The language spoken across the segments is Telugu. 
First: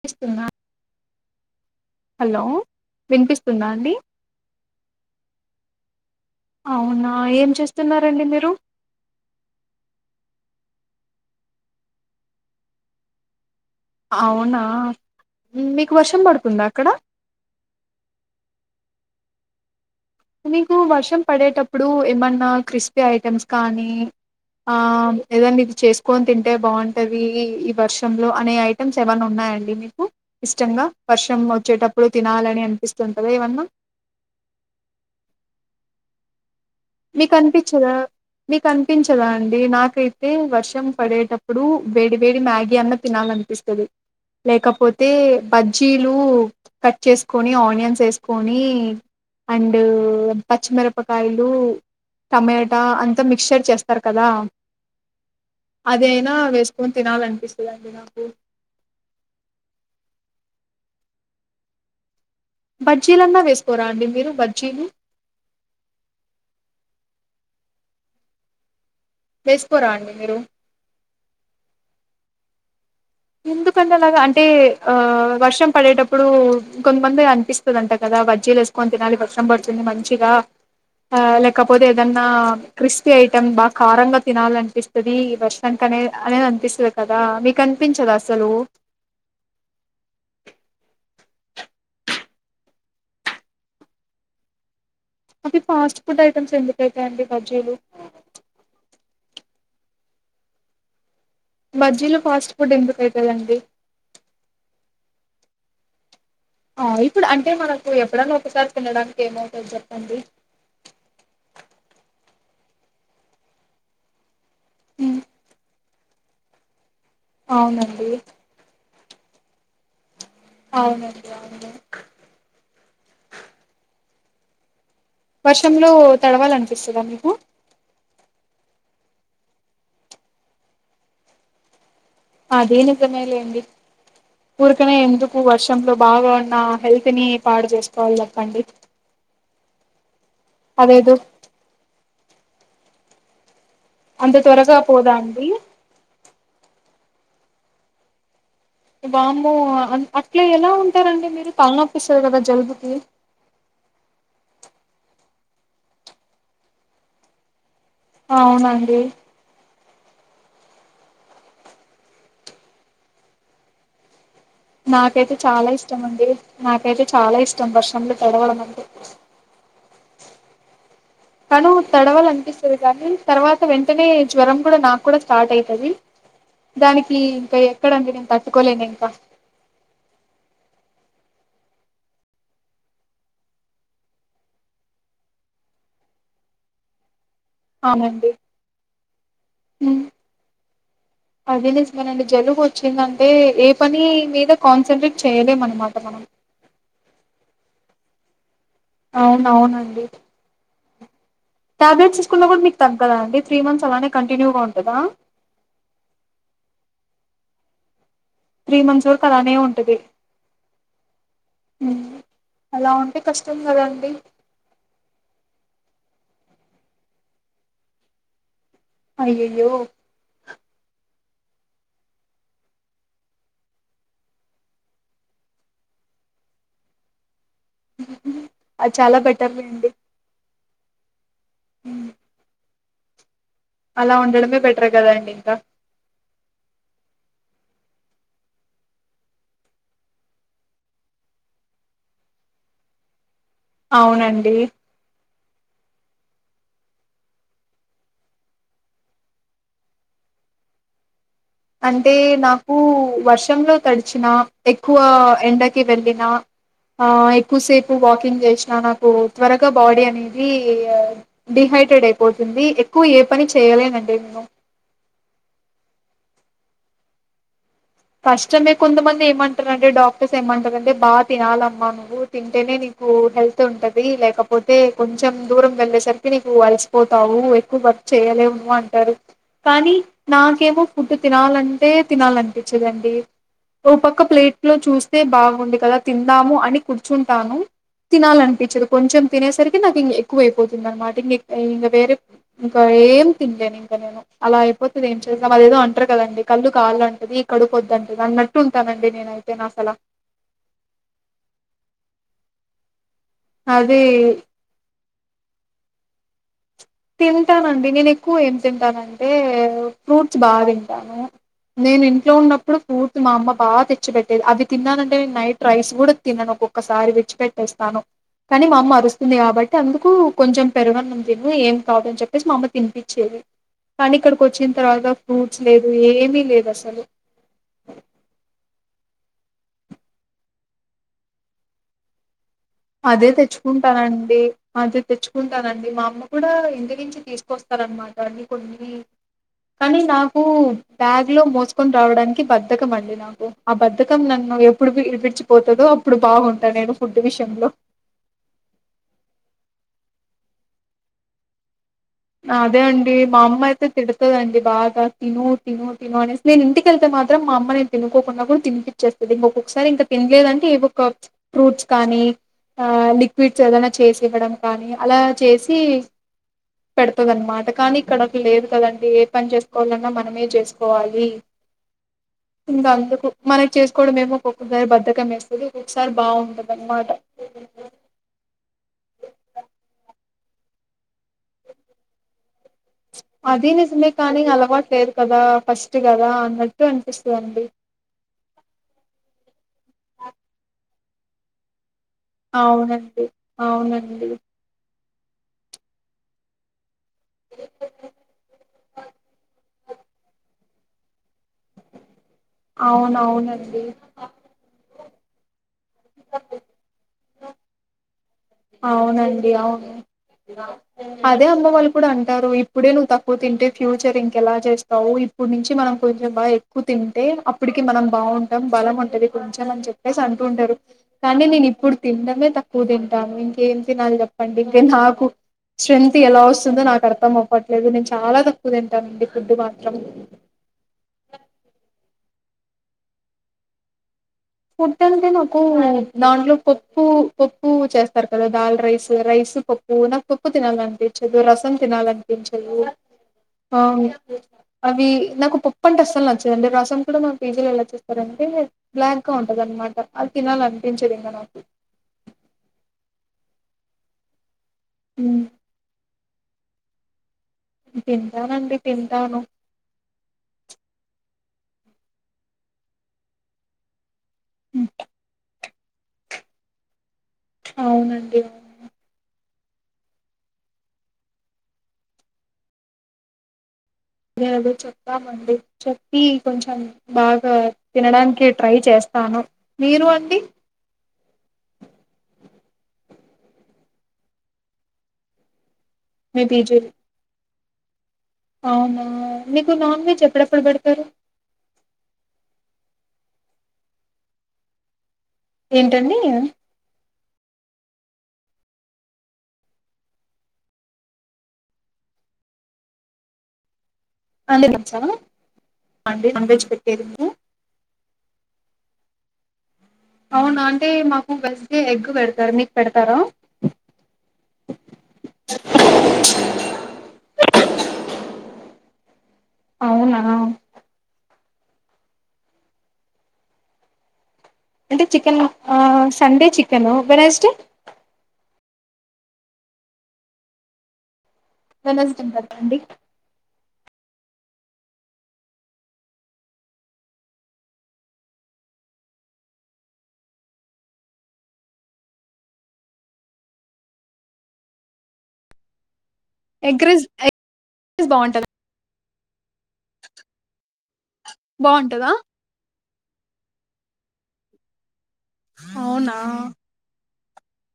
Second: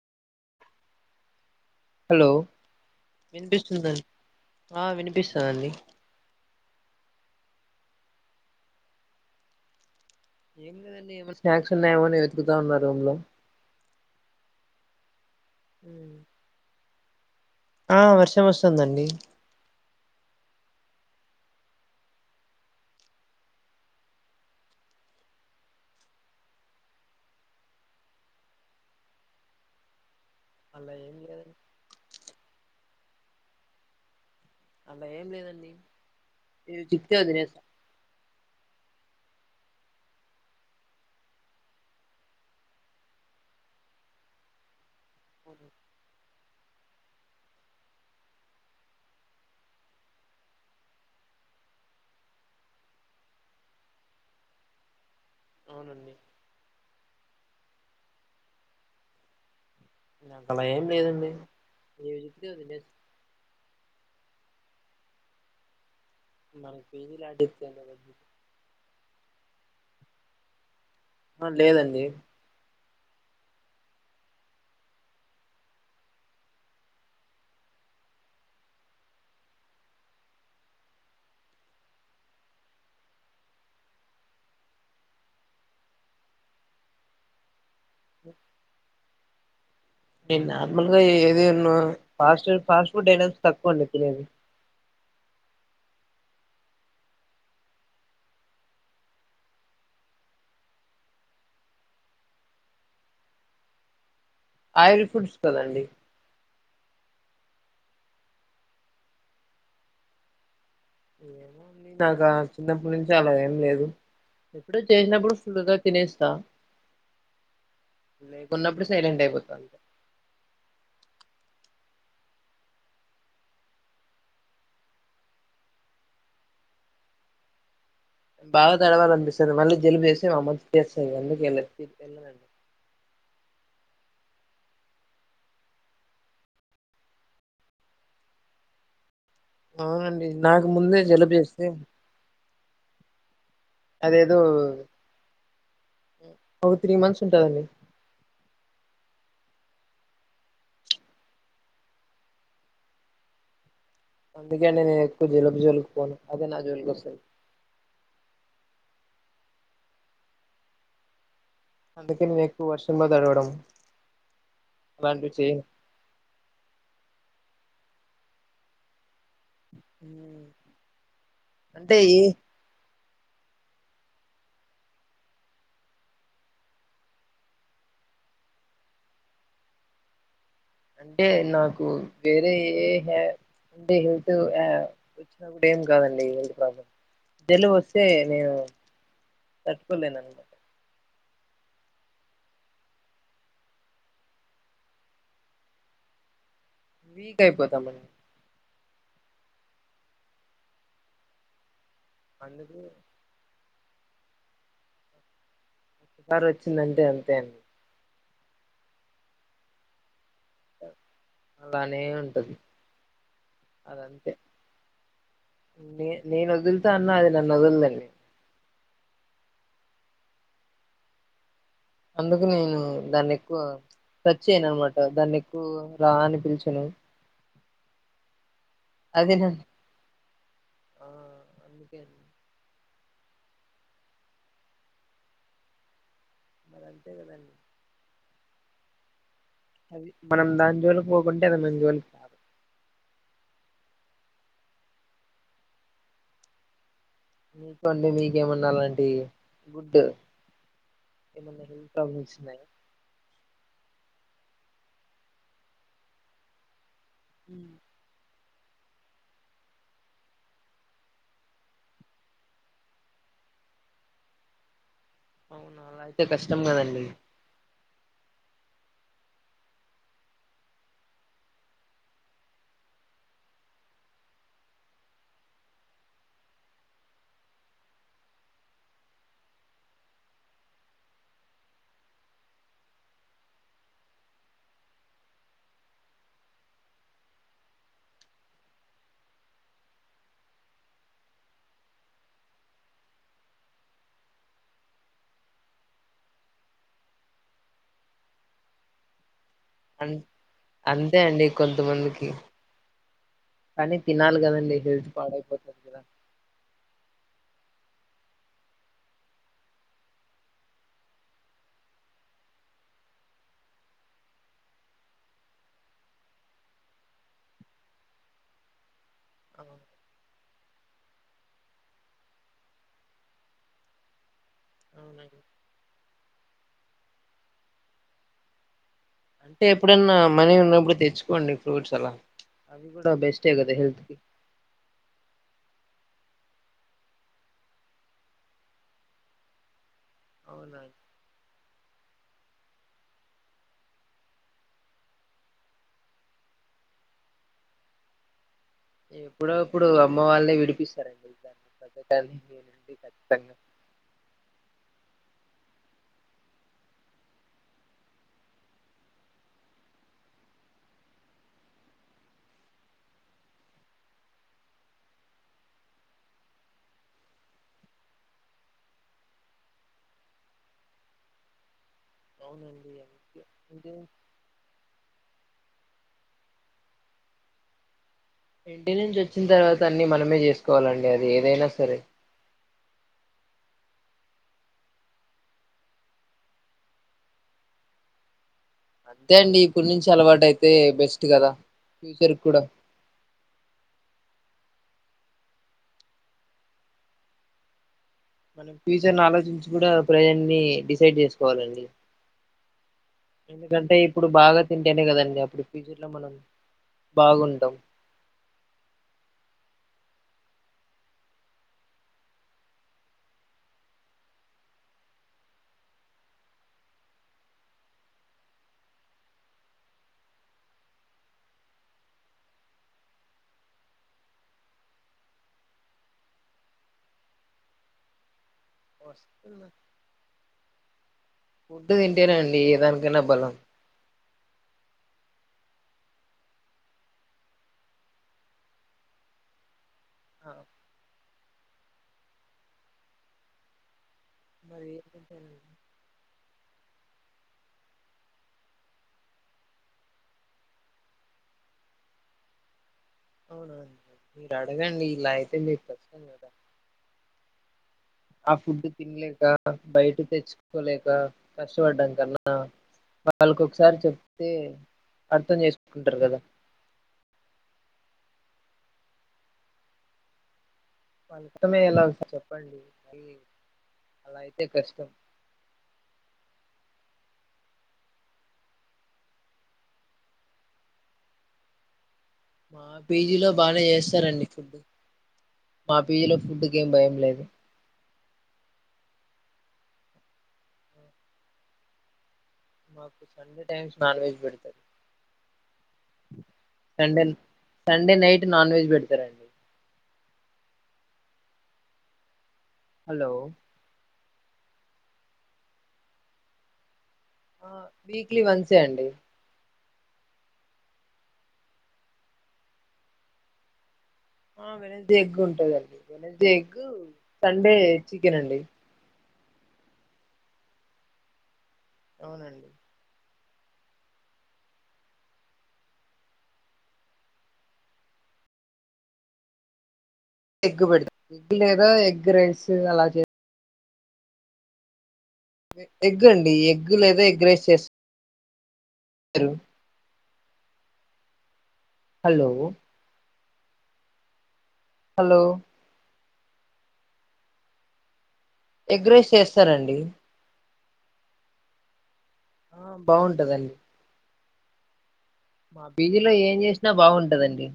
పిస్తుందా. హలో వినిపిస్తుందాండి. వినిపిస్తుందండి ఆ వినిపిస్తుందండి అవునా ఏం చేస్త్ స్తున్నారండి. మీరు ఏం లేదండి. ఏమన్ స్నాక్స్ ఉన్నాయేమోనని వెతుకుతా ఉన్నా రూమ్ లో అవునా మీకు వర్షం పడుతుందా, అక్కడ ఆ వర్షం వస్తుందండి. మీకు వర్షం పడేటప్పుడు ఏమన్నా క్రిస్పీ ఐటమ్స్ కానీ ఆమ్ ఏదండి. ఇది చేసుకొని తింటే బాగుంటది. ఈ వర్షంలో అనే ఐటమ్స్ ఏమన్నా ఉన్నాయండి. మీకు ఇష్టంగా అలా ఏం వర్షం లేదండి వచ్చేటప్పుడెక్ తినాలని అనిపిస్తుంటదా, ఏమన్నా అలా ఏం లేదండి. ఏది చిక్కితే అది మీకు తినేస్తా అనిపించదా మీకన్ పించద్వా అండి నాకైతే వర్షం పడేటప్పుడు వేడి, వేడి, మ్యాగీ అన్న తినాలనిపిస్తది. లేకపోత్ తే బజ్జీలు కట్ చేసుకొని ఆనియన్స్ వేసుకొని అండ్ పచ్చిమిరపకాయలు టమేటా అంతా మిక్చర్ చేస్తారు. కదా మ్మ్ అవునండి అదేయినా వేస్క్ కొన్ తినాలనిపిస్తుందండి. నాకున్ అలా ఏం లేదండి. ఇ ఇ బజ్జీలన్నా వేసుకోరా అండి. మీరు బజ్జీలు మనక్ పీజీలు ఆడిత్తేననేది ఇసుకోరాండి. మీరు ఆ లేదండి. ఎందుకంటే అలాగా అంటే ఆ వర్షం పడేటప్పుడూ ఇకొంమంది అనిపిస్తుందంట. కదా వజ్జీలు వేసుకొని తినాలి వర్షం పడుతుంది. మంచిగా ఆ లేకపోతే ఏదన్నా క్రిస్పీ ఐటెమ్ బాగా కారంగా తినాల్ అనిపిస్తుంది. వర్షాన్ కనే అనేది అనిపిస్తుంది. కదా మీకన్ నార్మల్గా ఏ ఫాస్ట్ ఫాస్ట్ ఫుడ్ అయినా తక్కువ అండి తినేది అవి ఫాస్ట్ ఫుడ్ ఐటమ్స్ ఎందుకుఅయితాయండి బజ్జీలు బజ్జీలో ఫాస్ట్ ఫుడ్ ఎందుకుఅయితయండి ఆయిల్ ఫుడ్స్ కదండి ఆహ్ ఇప్పుడు అంటే మనకు ఎప్పుడైన్నా ఒకసారి తినడానికి ఏమవుతది చెప్పండి [unintelligible] నాకు చిన్నప్పటి నుంచి అలా ఏం లేదు ఎప్పుడు హ్మ్ చేసినప్పుడు ఫుల్గా తినేస్తా అవునండి లేకున్నప్పుడు సైలెంట్ అయిపోత అవునండి అవును వర్షంలో తడవాలనిపిస్తదా మీకు బాగా తడవాలినిపిస్తది మళ్ళీ జలుబ చేస్తే మ ఆమ్మ చేస్తంది అందుకెళ్దు ఆది నిజమే లెండి ఊరికనే ఎందుకు వర్షంలో బాగా ఉన్న హెల్త్ ని పాడు చేసుకోవాలి చేపండి అవునండి నాకు ముందే జలుబ చేేస్తే అంత త్వరగా పోదా అండి టూ త్రీ మంత్స్ ఉంటదండి వామ్మో ఆహ్ అట్లా ఎలా ఉంటారంండి మీరు తలనొప్పి ఆస్తాదీ కదా జలుబుకి అందుకేే నేను ఎక్కువ జలుబ జోలుకి పోను అదే నా జోలికి వస్తుంది అవునా అండి అందుకే నేను ఎక్కువ వర్షంలో తడవడం అలాంటివి నాకైతే చేయను చాలా ఇష్టమ అండి నాకైతే చాలా ఇష్టం ట్టం వర్షంలో తడవడం అంటె హమ్ తను తడవాలి అనిపిస్తాది గాని తర్వాత వెంటనే జ్వరం కూడా నాకు కూడా స్టార్ట్ అయితది దానికి ఇంకా ఎక్కడ అండి నేను తట్టుకోలేను ఇంకా అంటే నాకు వేరే ఏ అంటే హెల్త్ ఆహ్ వచ్చినప్పుడు ఏం కాదండి హెల్త్ ప్రాబ్లమ్ జలుబు వస్తే అవునండి నేను తట్టుకోలేను అనమాట అది నిజమే అండి జలుబ వచ్చిందంటే ఏ పని మీద కాన్సన్ట్రేట్ చేయలేమునమాట మనం వీక్ అయిపోతాం మనం అవును అవునండి టాబ్లెట్ తీసుకున్న కూడా మీకు అందుకు తగాదా అండి త్ర మంత్స్ ఆలానే కంటిన్యూగా ఉంటదా ఒక్కసారి వచ్చిందంటే అంతే అండి త్రీ మంత్స్ వరకు అలానే ఉంటది అలానే ఉంటది అలా ఉంటే కష్టం కదండి అదంతే నేను వదులుతా అన్నా అది నన్ను వదలండి అయ్యాయో అందుకు నేను దాన్ని ఎక్కువ టచ్ చేయను అనమాట దాన్ని ఎక్కువ రా అని పిలుచను చాలా నన్ను బెటర్లేండి ఆ ఒకే అలా ఉండడమే బెటర్ కదండి ఇంకా మరి అంతే కదండి అది మనం దాని జోలుకి పోకుంటే అది మన జోలికి అవునండి మికండీ మీకేమన్న అలాంటివి గుడ్ ఏమన్నా హెల్త్ అంటే ప్రాబ్లమ్స్ ఉన్నాయా నాకు వర్షంలో తడి చిన ఎక్కువ ఎండకి వెళ్ళిన ఆ ఎక్కువసేపు వాకింగ్ చేసి నాకు త్వరగా బాడీ అనేది డిహైడ్రేట్ అయిపోతుంది ఎక్కువ ఏ పని చేయలేనండి నేను అలా అయితే కష్టం కదండి కష్టమే కొంతమంది ఏమంటరంటే డాక్టర్స్ ఏమంటరంటే బాగా తినాలమ్మా నువ్వు తింటేనే నీకు హెల్త్ ఉంటది లేకపోతే కొంచెం దూరం వెళ్ళేసరికి నీకు అలసిపోతావు ఎక్కువ వర్క్ చేయలేవు నువ్ అంటారు కానీ నాకేమో ఫుడ్ తినాలంటే తినాలాంటే చెయండి ఓ పక్క ప్లేట్ లో చూస్తే బాగుంది కదా తిందాము అని కూర్చుంటాను తినాలనిపించదు కొంచెం తినేసరికి నాకు ఇం ఎక్కువ అయిపోతుంది అనమాట ఇంగె ఇంగ వేరే ఇంకా ఏం తినలేను ఇంక నేను అలా అయిపోతుంది ఏం చేస్ ద్దాంఅదేదో అంటారు కదండి కళ్ళు కాళ అంటది కడుపు వద్దంటది అన్నట్టు ఉంటానండి నేనై అన్ అంతే అండి కొంతమందికి కానీ అదే తినాల్ గదండి హెల్త్ పాడై పోతది కదా తింటానండి నేను ఎక్కువ ఏం తింటానంటే ఫ్రూట్స్ బాగా తింటాను నేను ఇంట్లో ఉన్నప్పుడు ఫ్రూట్స్ మా అమ్మ బాగా తెచ్చిపెట్టేది అవి తిన్నానంటే నేను నైట్ రైస్ కూడా తిన్నాను ఒక్కొక్కసారి విచ్చిపెట్టేస్తాను కానీ మా అమ్మ అరు స్తుంది కాబట్టి అవును. అందుకు కొంచెం పెరుగన్నం తిను ఎం కాదని చెప్పేసి మా అమ్మ తినిపించేది కానీ ఇక్కడ వచ్చిన తర్వాత అవునండి ఫ్రూట్స్ లేదు ఏం మీలేదసలు అంటే ఎప్పుడన్నా మనీ ఉన్నప్పుడు తెచ్చుకోండి ఫ్రూట్స్ అలా అవి కూడా అదే బెస్టే కదా హెల్త్ కి తెచ్చుకుంటానండి అదే తెచ్చుకుంటానండి మా అమ్మ కూడా ఇంటి నుంచి తీసుకొస్తారన్నమాట అవి కొన్ని కానీ నాకు అవునండి బ్యాగ్ లో మోసు కొని రావడానికి బద్ధకం అండి నాకు ఆ బద్ధకం నన్ను ఎప్పుడు విడి విడిచిపోతదో అప్పుడు బాగుంటా నేను ఫుడ్ విషయంలో ఎప్పుడో అప్పుడు అమ్మ వాళ్ళే విడిపిస్తారండి బద్దకాన్ని అదే దీనుండి అండి మా ఖచ్చితంగా అమ్మ అయితే తిడుతుదండి బాగా తిను తిను తిను అనేస్తే నేను ఇంటికెళ్తే మాత్రం మా అమ్మ నేను తినుకోకుండా కూడా తినిపిచేస్తది ఇంకొకొక్కసారి ఇంకా తినలేదంటే ఏ ఒక ఫ్రూట్స్ కానీ ఆ లిక్విడ్స్ ఏదైనా చేసి ఇవ్వడం కానీ అలా చేసి పెడతుదన్నమాట కానీ ఇక్కడకి లేదు కదండి ఏ పని చేసుకోవాలన్నా మనమే చేసుకోవాలి అవునండి ఇంకా అందుకు అందుకే మనకి అంటే చేసుకోవడం ఏమో ఒక్కసారి బద్దకం వేస్తది ఒకసారి బాగుంటుందన్నమాట ఇంటి నుంచి వచ్చిన తర్వాత అన్ని మనమే చేసుకోవాలండి అది ఏదైనా సరే అది నిజమే కానీ అలవాట్లేదు కదా ఫస్ట్ కదా అన్నట్టు అనిపిస్తుందండి అంతే అండి ఇప్పుడు నుంచి అలవాటు అయితే బెస్ట్ కదా ఫ్యూచర్ కూడా అవునండి అవునండి [inaudible] మనం ఫ్యూచర్ ని ఆలోచించి కూడా ప్రజల్ని డిసైడ్ చేసుకోవాలండి అవున అవునండి అనే కదండి అప్పుడు పజలా మనం బాగుండవు అవునండి అవును అదే అమ్మ వాళ్ళు కూడా అంటారు ఇప్పుడే నువ్వు తక్కువ తింటే ఫ్యూచర్ ఇంకెలా చేస్తావు ఇప్పుడు నుంచి మనం కొంచెం బాగా ఎక్కువ తింటే అప్పటికి మనం బాగుంటాం బలం ఉంటది కొంచెం అని చెప్పేసి అంటుంటారు కానీ నేను ఇప్పుడు తినమే తక్కువ తింట ఇంకేం తినాలి చెప్పండి ఇంక నాకు స్ట్రెంగ్్ ఎలా వస్తుందో నాకు అర్థం అవ్వట్లేదు నేను చాలా తింటామండి ఫుడ్ వస్తున్నా మాత్రం ఫుడ్డు తింటేనండి ఏ దానికైనా బలం ఫుడ్ అంటే నాకు దాంట్లో పప్పు పప్పు చేస్తారు కదా దాల్ రైస్ రైస్ పప్పు నాకు పప్పు తినాలనిపించదు రసం తినాలనిపించదు ఆ మరి ఏం అవి నాకు తింటానండి పప్పు అంటే అస్సలు నచ్చదండి రసం కూడా మాకు పిజిలో ఎలా చేస్తారంటే [unintelligible] ఉంటదన్నమాట అది తినాలి అనిపించేదు ఇంంగా నాకు అవునా అడగండి ఇలా హ్మ్. అయితే ఆ తింటానండి ఫుడ్ తింటాను తినలేక బయట తెచ్చుకోలేక కష్టపడ్డాం కన్నా వాళ్ళకి ఒకసారి చెప్ అే హ్మ్. అర్థం చేసు [unintelligible] చెకుంటారు కదా అవునండి అవును మంతమే ఎలా చెప్పండి అ [unintelligible] అదే అద చెప్పామండి చెప్పి కొంచెం బాగా తినడానికి ట్రై చేస్తాను నేను అండి మా పీజీలో బాగా చేస్తారండి ఫుడ్ మా పేజీలో మీ ఫుడ్కి పీజీలు ఏం భయం లేదు అవునా మీకు నాన్ వెజ్ ఎప్పుడెప్పుడు పెడతారు మాకు సండే టైమ్స్ నాన్ వెజ్ పెడుతుంది ఏంటండి సండే నైట్ నాన్ వెజ్ పెడతారంండి హలో అే మంచవాడి నాన్ వెజ్ పెట్టేది మీరు ఆ వీక్లీ వన్సే అండి అవునా అంటే మాకు వెనస్డే ఎగ్ పెడతారు మీకు పెడతారా ఆ వెనస్డే ఎగ్ ఉంటదండి. Wednesday egg. సండే చికెన్ అండి. అవునా. అవునండి. అంటే చికెన్. ఆహ్ సండే చికెను వెనస్డే ఎగ్గు పెడ్తాం ఎగ్ లేదా వెనస్డే ఎగ్ రైస్ పెడతాండి అలా చే ఎగ్ అండి. ఎగ్ లేదా ఎగ్ రైస్ చేస్ [unintelligible] hello hello egg rice, egg rice బాగుంటద ఎగ్ రైస్ చేస్తారండి. బావుంటదా ఆహ్ బాగుంటదండి. మా అవునా పీజీలో ఏం చేసినా బావుం ఉంటాదండి.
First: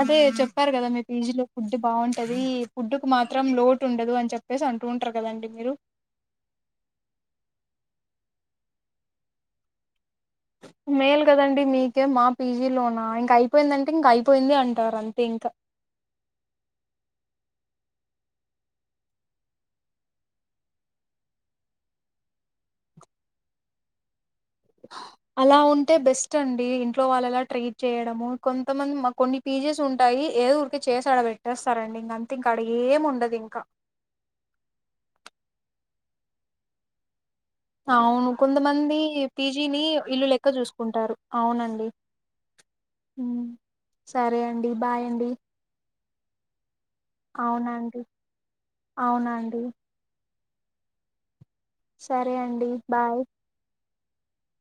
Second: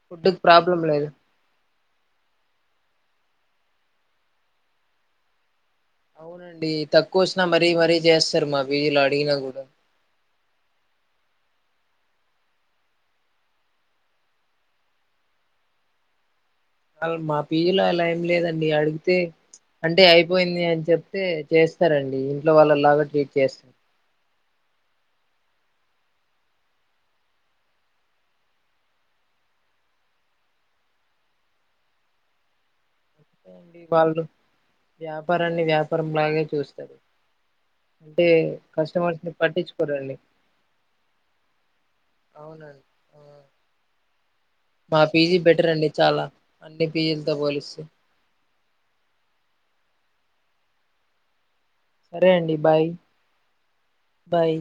అదే చెప్పారు. కదా మీ పీజీలో ఫుడ్ బాగుంటది. ఫుడ్ మాత్రం లోటు ఉండదు. అని చెప్పేసి అంటూ ఉంటరు కదండి. మీరు అవునండి. తక్కువ వచ్చినా మరీ మరీ చేస్తారు. మా విధి లో అడిగినా కూడా మేల్ కదండి. మీకే మా పీజీ లోనా ఇంక అయిపోయిందంటే ఇంక అయిపోయింది. అంటారు. అంతే ఇంక. మల్ మా పీజీలో అలా ఏం లేదండి. అడిగితే అంటే అయిపోయింది. అని చెప్తే చేస్తారండి. ఇంట్లో వాళ్ళలాగా ట్రీట్ చేస్తారు. అలా ఉంటే బెస్ట్ అండి. ఇంట్లో వాళ్ళలా ట్రీట్ చేయడము. కొంతమంది కొన్ని పీజీస్ ఉంటాయి. ఏదో ఊరికే చేసి అడ పెట్టేస్తారండి. ఇంకంతే ఇంకా అడ ఏం ఉం [inaudible] పండ్లు వ్యాపారాన్ని వ్యాపారం లాగే చూస్తారు. అంటే అవును కొంతమంది కస్టమర్స్ ని పీజీని పట్టించుకోరండి ఇల్లు లెక్క చూసుకుంటారు. అవునండి. అవునండి ఆ, సరే అండి మా బాయ్ అండి. పీజీ బెటర్ అండి చాలా అండి. అవునండి అవునండి సరే అండి బాయ్. బాయ్